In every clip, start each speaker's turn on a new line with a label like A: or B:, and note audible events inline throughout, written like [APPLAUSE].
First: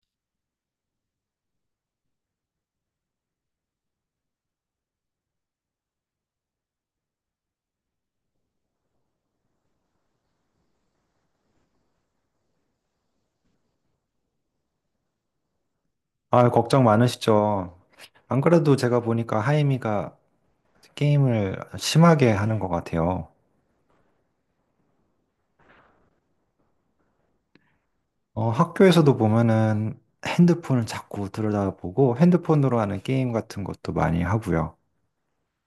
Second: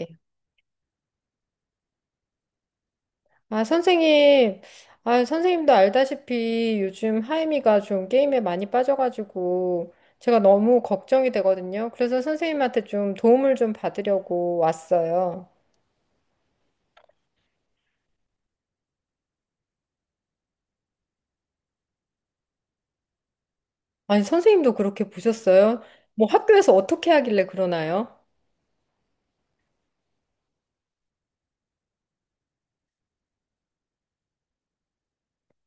A: 예. 아, 선생님. 아, 선생님도 알다시피 요즘 하임이가 좀 게임에 많이 빠져가지고 제가 너무 걱정이 되거든요. 그래서 선생님한테 좀 도움을 좀 받으려고 왔어요.
B: 아, 걱정 많으시죠? 안 그래도 제가 보니까 하이미가 게임을 심하게 하는 것 같아요.
A: 아니, 선생님도 그렇게 보셨어요? 뭐 학교에서 어떻게 하길래 그러나요?
B: 학교에서도 보면은 핸드폰을 자꾸 들여다보고 핸드폰으로 하는 게임 같은 것도 많이 하고요.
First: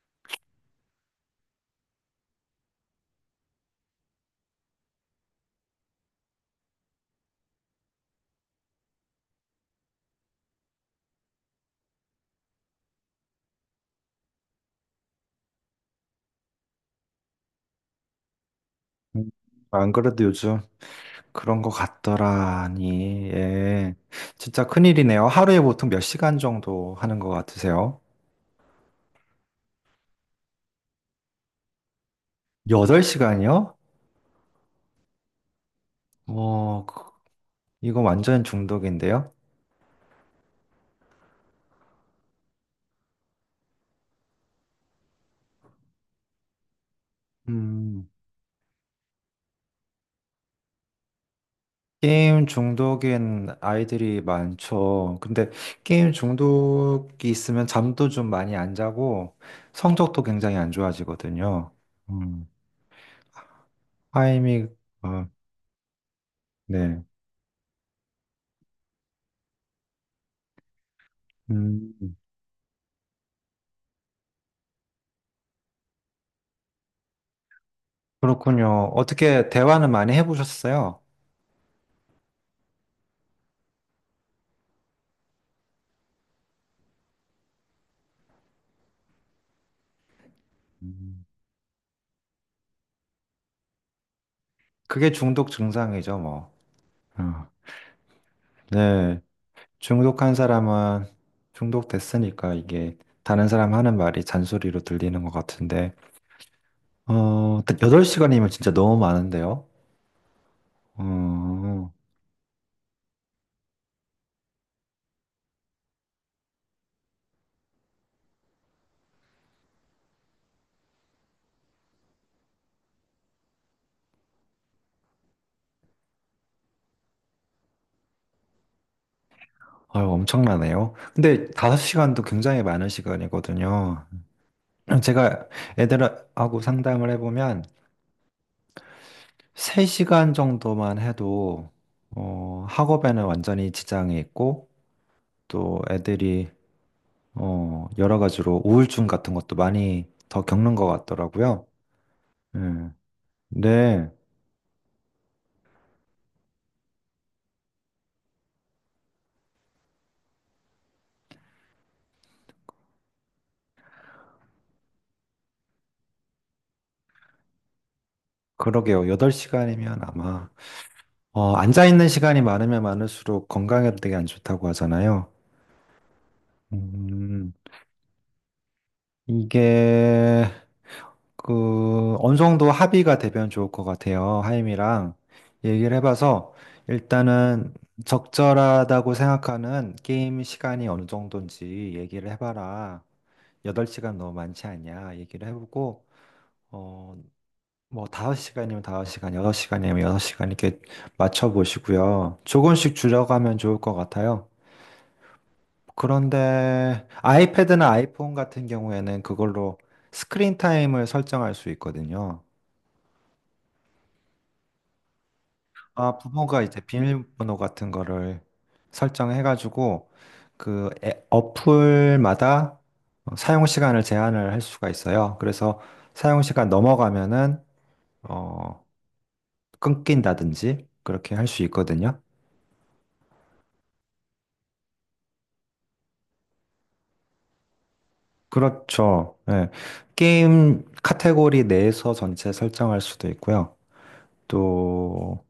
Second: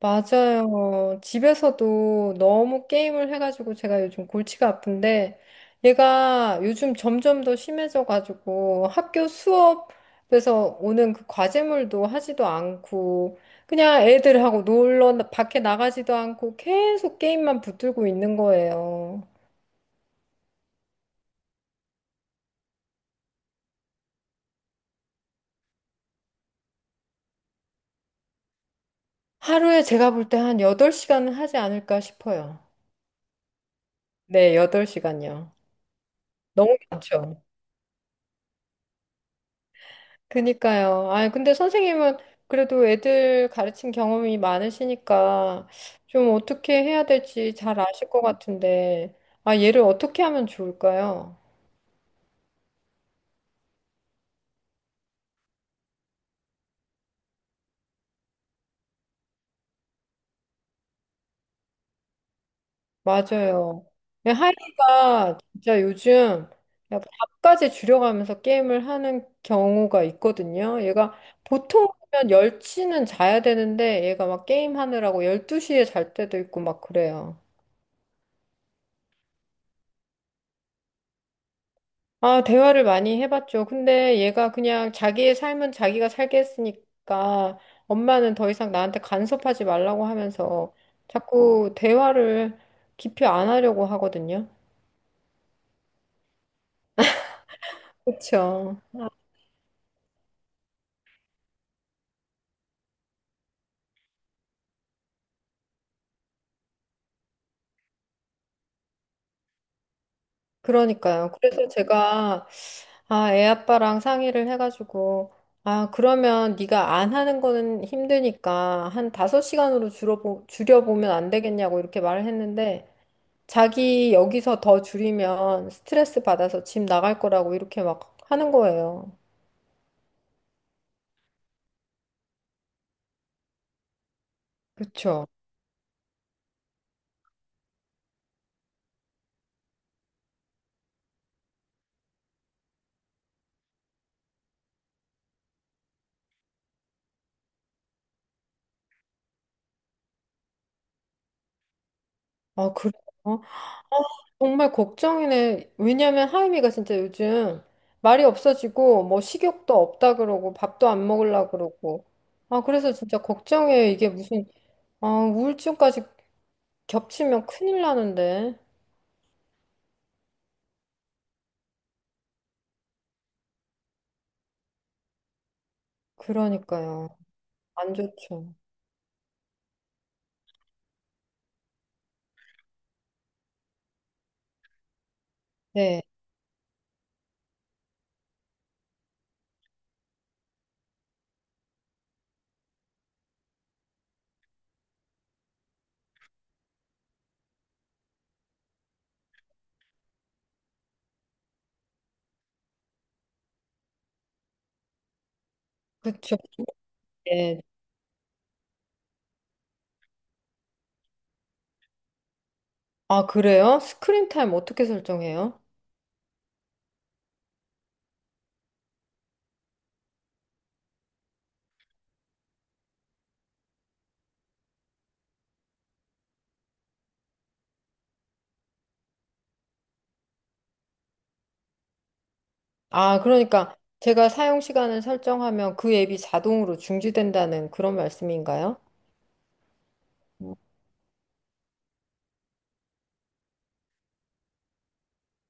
A: 맞아요. 집에서도 너무 게임을 해가지고 제가 요즘 골치가 아픈데 얘가 요즘 점점 더 심해져가지고 학교 수업에서 오는 그 과제물도 하지도 않고 그냥 애들하고 놀러 밖에 나가지도 않고 계속 게임만 붙들고 있는 거예요.
B: 음, 안 그래도 요즘 그런 것 같더라니, 예. 진짜 큰일이네요. 하루에 보통 몇 시간 정도 하는 것 같으세요?
A: 하루에 제가 볼 때 한 8시간은 하지 않을까 싶어요.
B: 8시간이요?
A: 네, 8시간요. 너무
B: 어, 그-
A: 많죠.
B: 이거 완전 중독인데요?
A: 그니까요. 아니, 근데 선생님은 그래도 애들 가르친 경험이 많으시니까 좀 어떻게 해야 될지 잘
B: 음.
A: 아실 것 같은데, 아, 얘를 어떻게 하면 좋을까요?
B: 게임 중독인 아이들이 많죠. 근데 게임 중독이 있으면 잠도 좀 많이 안 자고 성적도 굉장히 안 좋아지거든요. 음,
A: 맞아요.
B: 이 어,
A: 하이가 진짜 요즘
B: 네.
A: 약간 답까지 줄여가면서 게임을 하는 경우가 있거든요. 얘가
B: 음,
A: 보통이면 10시는 자야 되는데 얘가 막 게임하느라고 12시에 잘 때도 있고 막 그래요.
B: 그렇군요. 어떻게 대화는 많이 해보셨어요?
A: 아, 대화를 많이 해봤죠. 근데 얘가 그냥 자기의 삶은 자기가 살게 했으니까 엄마는 더 이상 나한테 간섭하지 말라고 하면서
B: 음,
A: 자꾸 대화를 깊이 안 하려고 하거든요.
B: 그게 중독 증상이죠, 뭐. 어,
A: 그렇죠.
B: 네. 중독한 사람은 중독됐으니까 이게 다른 사람 하는 말이 잔소리로 들리는 것 같은데. 8시간이면 진짜 너무 많은데요?
A: 그러니까요. 그래서
B: 어,
A: 제가 아, 애 아빠랑 상의를 해가지고 아, 그러면 네가 안 하는 거는 힘드니까 한 다섯 시간으로 줄여보면 안 되겠냐고 이렇게 말을 했는데 자기 여기서 더 줄이면 스트레스 받아서 집 나갈 거라고 이렇게 막 하는 거예요.
B: 아유, 엄청나네요. 근데 5시간도 굉장히 많은 시간이거든요.
A: 그쵸?
B: 제가 애들하고 상담을 해보면 3시간 정도만 해도 학업에는 완전히 지장이 있고 또 애들이 여러 가지로 우울증 같은 것도 많이 더 겪는 것 같더라고요.
A: 아, 그래요?
B: 음,
A: 어,
B: 네, 네,
A: 정말 걱정이네. 왜냐면 하임이가 진짜 요즘 말이 없어지고 뭐 식욕도 없다 그러고 밥도 안 먹으려고 그러고. 아, 그래서 진짜 걱정이에요. 이게 무슨 아, 우울증까지 겹치면 큰일 나는데.
B: 그러게요. 8시간이면 아마 앉아있는 시간이 많으면 많을수록 건강에도 되게 안 좋다고 하잖아요.
A: 그러니까요.
B: 음,
A: 안 좋죠.
B: 이게 그 어느 정도 합의가 되면 좋을 것 같아요. 하임이랑 얘기를
A: 네.
B: 해봐서 일단은 적절하다고 생각하는 게임 시간이 어느 정도인지 얘기를 해봐라. 8시간 너무 많지 않냐 얘기를 해보고 어 뭐 5시간이면 5시간, 6시간이면 6시간 이렇게 맞춰 보시고요. 조금씩 줄여가면 좋을 것 같아요.
A: 그쵸.
B: 그런데
A: 예.
B: 아이패드나 아이폰 같은 경우에는 그걸로 스크린 타임을 설정할 수 있거든요.
A: 아, 그래요? 스크린 타임 어떻게 설정해요?
B: 아, 부모가 이제 비밀번호 같은 거를 설정해가지고 그 어플마다 사용 시간을 제한을 할 수가 있어요. 그래서 사용 시간 넘어가면은 어, 끊긴다든지 그렇게 할 수 있거든요.
A: 아, 그러니까 제가 사용 시간을 설정하면 그 앱이 자동으로 중지된다는 그런 말씀인가요?
B: 그렇죠. 예. 게임 카테고리 내에서 전체 설정할 수도 있고요. 또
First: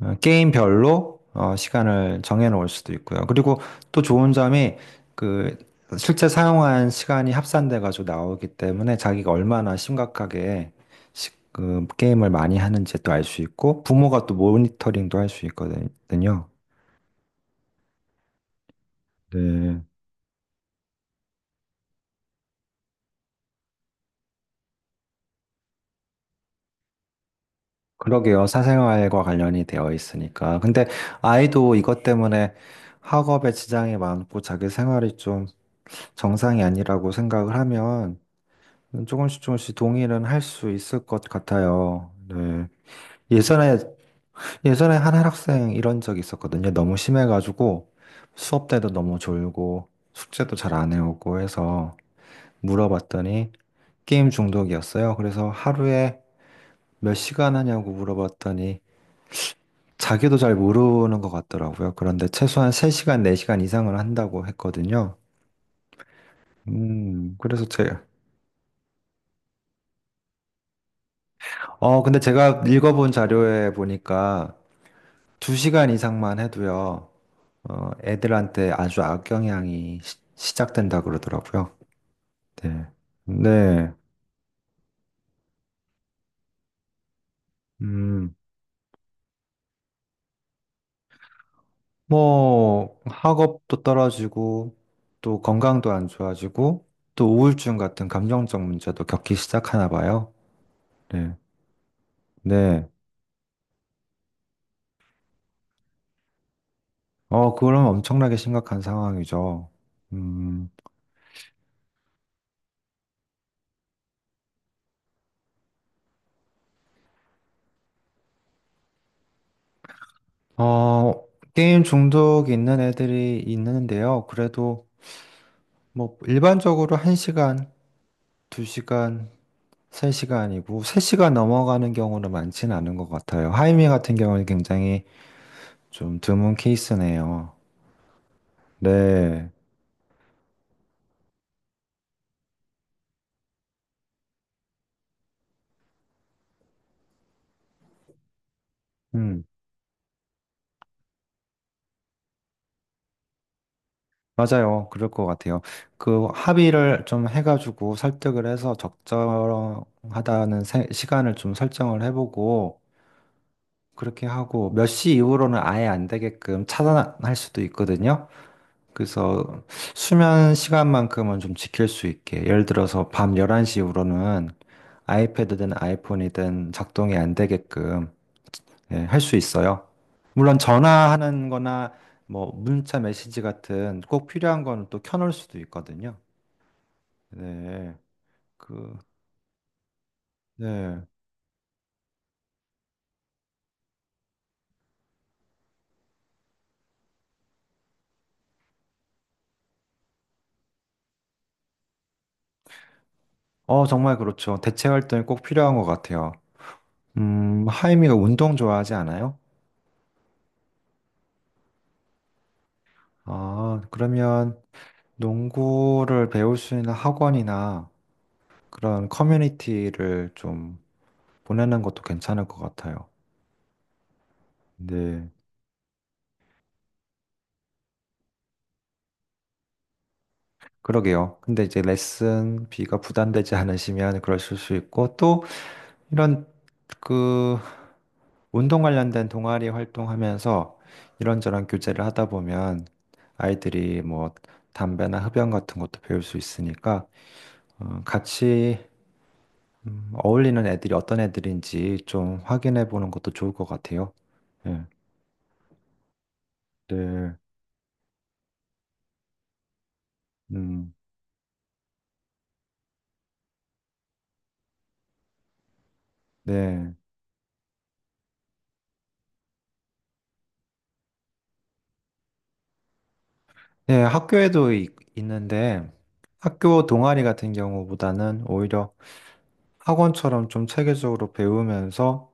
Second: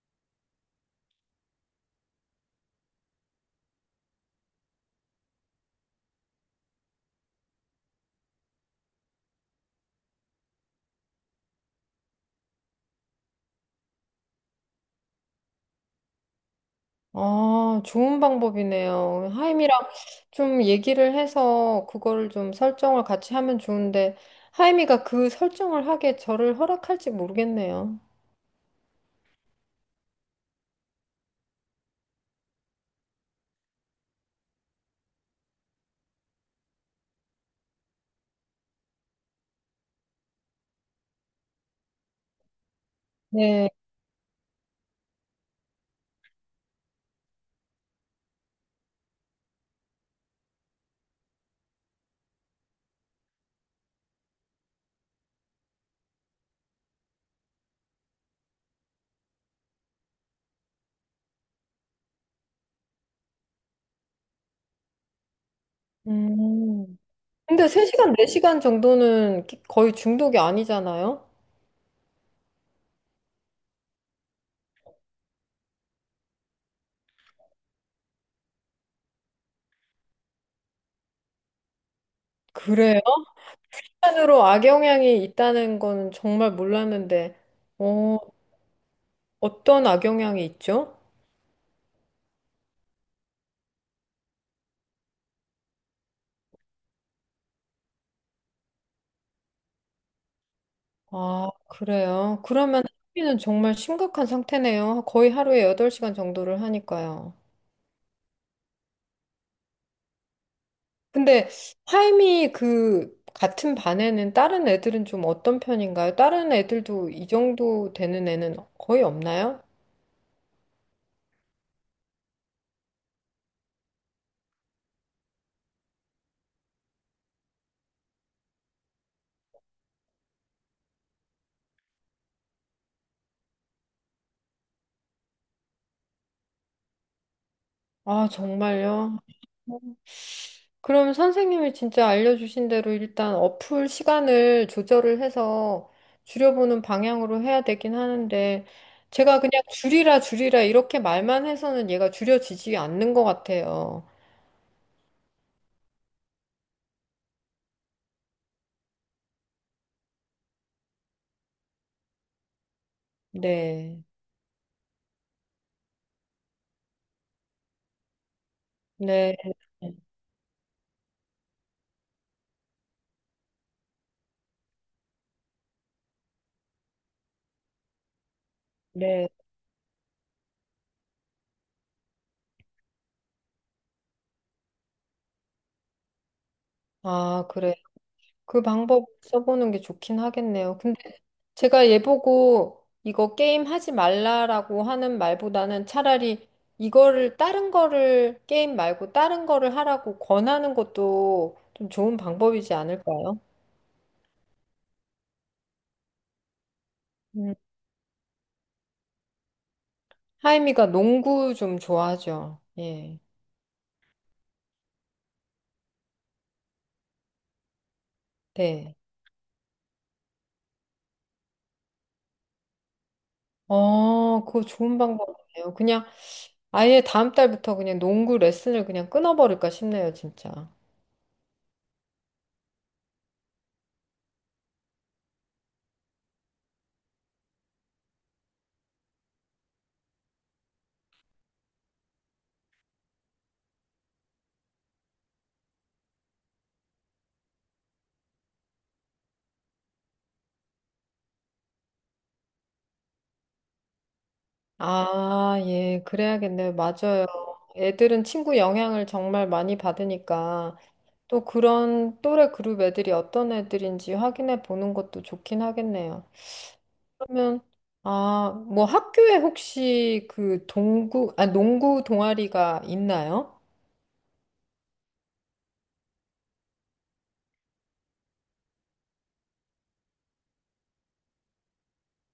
B: 게임별로 시간을 정해놓을 수도 있고요. 그리고 또 좋은 점이 그 실제 사용한 시간이 합산돼가지고 나오기 때문에 자기가 얼마나 심각하게 그 게임을 많이 하는지 또 알 수 있고 부모가 또 모니터링도 할 수 있거든요.
A: 아, 좋은 방법이네요. 하임이랑
B: 네.
A: 좀 얘기를 해서 그거를 좀 설정을 같이 하면 좋은데 하임이가 그 설정을 하게 저를 허락할지 모르겠네요.
B: 그러게요. 사생활과 관련이 되어 있으니까. 근데 아이도 이것 때문에 학업에 지장이 많고 자기 생활이 좀 정상이 아니라고 생각을 하면 조금씩 조금씩 동의는 할 수 있을 것 같아요. 네.
A: 네.
B: 예전에, 예전에 한 학생 이런 적이 있었거든요. 너무 심해가지고 수업 때도 너무 졸고 숙제도 잘 안 해오고 해서 물어봤더니 게임 중독이었어요. 그래서 하루에 몇 시간 하냐고 물어봤더니 자기도 잘 모르는 것 같더라고요. 그런데 최소한 3시간, 4시간 이상을 한다고 했거든요.
A: 음.
B: 음, 그래서
A: 근데
B: 제,
A: 3시간, 4시간 정도는 거의 중독이 아니잖아요?
B: 근데 제가 읽어본 자료에 보니까 두 시간 이상만 해도요, 애들한테 아주 악영향이 시 작된다 그러더라고요. 네.
A: 그래요?
B: 네.
A: 으로 악영향이 있다는 거는 정말 몰랐는데, 어,
B: 음,
A: 어떤 악영향이 있죠?
B: 뭐, 학업도 떨어지고, 또 건강도 안 좋아지고, 또 우울증 같은 감정적 문제도 겪기 시작하나 봐요. 네.
A: 아, 그래요? 그러면
B: 네.
A: 학비는 정말 심각한 상태네요. 거의 하루에 8시간 정도를 하니까요.
B: 그럼 엄청나게 심각한 상황이죠. 음,
A: 근데 하임이 그 같은 반에는 다른 애들은 좀 어떤 편인가요? 다른 애들도 이 정도 되는 애는 거의 없나요?
B: 어, 게임 중독이 있는 애들이 있는데요. 그래도 뭐 일반적으로 1시간, 2시간 3시간이고, 3시간 넘어가는 경우는 많지는 않은 것 같아요. 하이미 같은 경우는 굉장히 좀 드문 케이스네요.
A: 아, 정말요?
B: 네.
A: 그럼 선생님이 진짜 알려주신 대로 일단 어플 시간을 조절을 해서 줄여보는 방향으로 해야 되긴 하는데, 제가
B: 음,
A: 그냥 줄이라 줄이라 이렇게 말만 해서는 얘가 줄여지지 않는 것 같아요.
B: 맞아요. 그럴 것 같아요. 그 합의를 좀 해가지고 설득을 해서 적절하다는 시간을 좀 설정을 해보고,
A: 네,
B: 그렇게 하고, 몇 시 이후로는 아예 안 되게끔 차단할 수도 있거든요.
A: 네,
B: 그래서 수면 시간만큼은 좀 지킬 수 있게. 예를 들어서 밤 11시 이후로는 아이패드든 아이폰이든 작동이 안 되게끔 예, 할
A: 네.
B: 수 있어요. 물론 전화하는 거나 뭐 문자 메시지 같은 꼭 필요한 거는 또 켜놓을 수도 있거든요.
A: 아, 그래.
B: 네.
A: 그
B: 그,
A: 방법 써보는 게 좋긴 하겠네요.
B: 네.
A: 근데 제가 얘 보고 이거 게임 하지 말라라고 하는 말보다는 차라리 이거를 다른 거를 게임 말고 다른 거를 하라고 권하는 것도 좀 좋은 방법이지 않을까요?
B: 정말 그렇죠. 대체 활동이 꼭 필요한 것 같아요.
A: 음.
B: 하이미가 운동 좋아하지 않아요?
A: 하임이가 농구 좀 좋아하죠. 예.
B: 아, 그러면 농구를 배울 수 있는 학원이나
A: 네.
B: 그런 커뮤니티를 좀 보내는 것도 괜찮을 것 같아요.
A: 그거 좋은
B: 네,
A: 방법이네요. 그냥 아예 다음 달부터 그냥 농구 레슨을 그냥 끊어버릴까 싶네요, 진짜.
B: 그러게요. 근데 이제 레슨비가 부담되지 않으시면 그러실 수 있고, 또 이런 그 운동 관련된 동아리 활동하면서 이런저런 교제를 하다 보면 아이들이 뭐 담배나 흡연 같은 것도 배울 수 있으니까, 같이 어울리는 애들이 어떤 애들인지 좀 확인해 보는 것도 좋을 것 같아요. 예,
A: 아, 예, 그래야겠네요. 맞아요.
B: 네,
A: 애들은 친구 영향을 정말 많이 받으니까
B: 음,
A: 또 그런 또래 그룹 애들이 어떤 애들인지 확인해 보는 것도 좋긴 하겠네요.
B: 네.
A: 그러면 아, 뭐 학교에 혹시 그 농구 동아리가 있나요?
B: 네, 학교에도 있는데 학교 동아리 같은 경우보다는 오히려 학원처럼 좀 체계적으로 배우면서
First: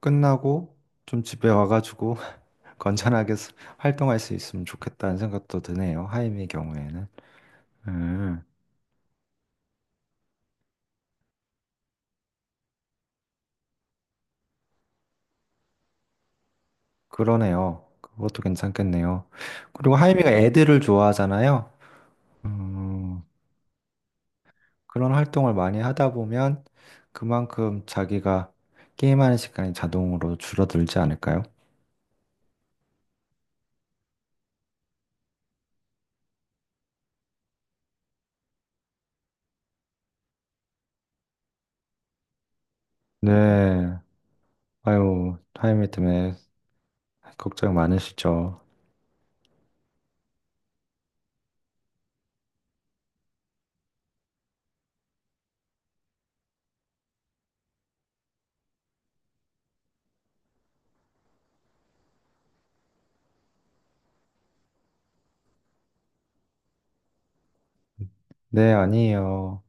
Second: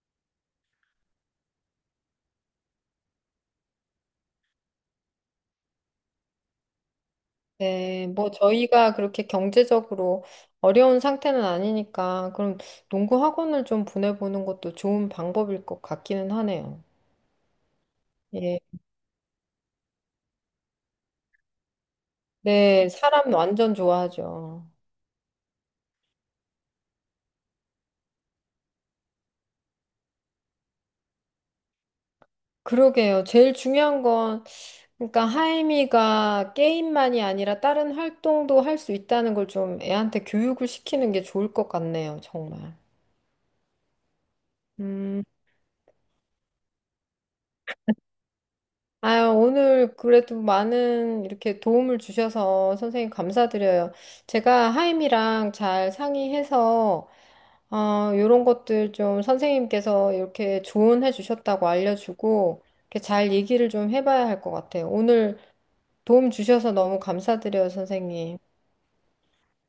B: 끝나고 좀 집에 와가지고 [LAUGHS] 건전하게 활동할 수 있으면 좋겠다는 생각도 드네요. 하임의 경우에는.
A: 네, 뭐
B: 음,
A: 저희가 그렇게 경제적으로 어려운 상태는 아니니까 그럼 농구 학원을 좀 보내보는 것도 좋은 방법일 것 같기는 하네요.
B: 그러네요. 그것도
A: 예.
B: 괜찮겠네요. 그리고 하임이가 애들을 좋아하잖아요.
A: 네,
B: 음,
A: 사람 완전 좋아하죠.
B: 그런 활동을 많이 하다 보면 그만큼 자기가 게임하는 시간이 자동으로 줄어들지 않을까요?
A: 그러게요. 제일 중요한 건, 그러니까 하임이가 게임만이 아니라 다른 활동도 할 수 있다는 걸 좀 애한테 교육을 시키는 게 좋을 것 같네요, 정말.
B: 네.
A: 음,
B: 아유, 타이밍 때문에 걱정 많으시죠?
A: 아유, 오늘 그래도 많은 이렇게 도움을 주셔서 선생님 감사드려요. 제가 하임이랑 잘 상의해서, 어, 요런 것들 좀 선생님께서 이렇게 조언해 주셨다고 알려주고, 이렇게 잘 얘기를 좀 해봐야 할 것 같아요. 오늘 도움 주셔서 너무 감사드려요, 선생님.
B: 네, 아니에요.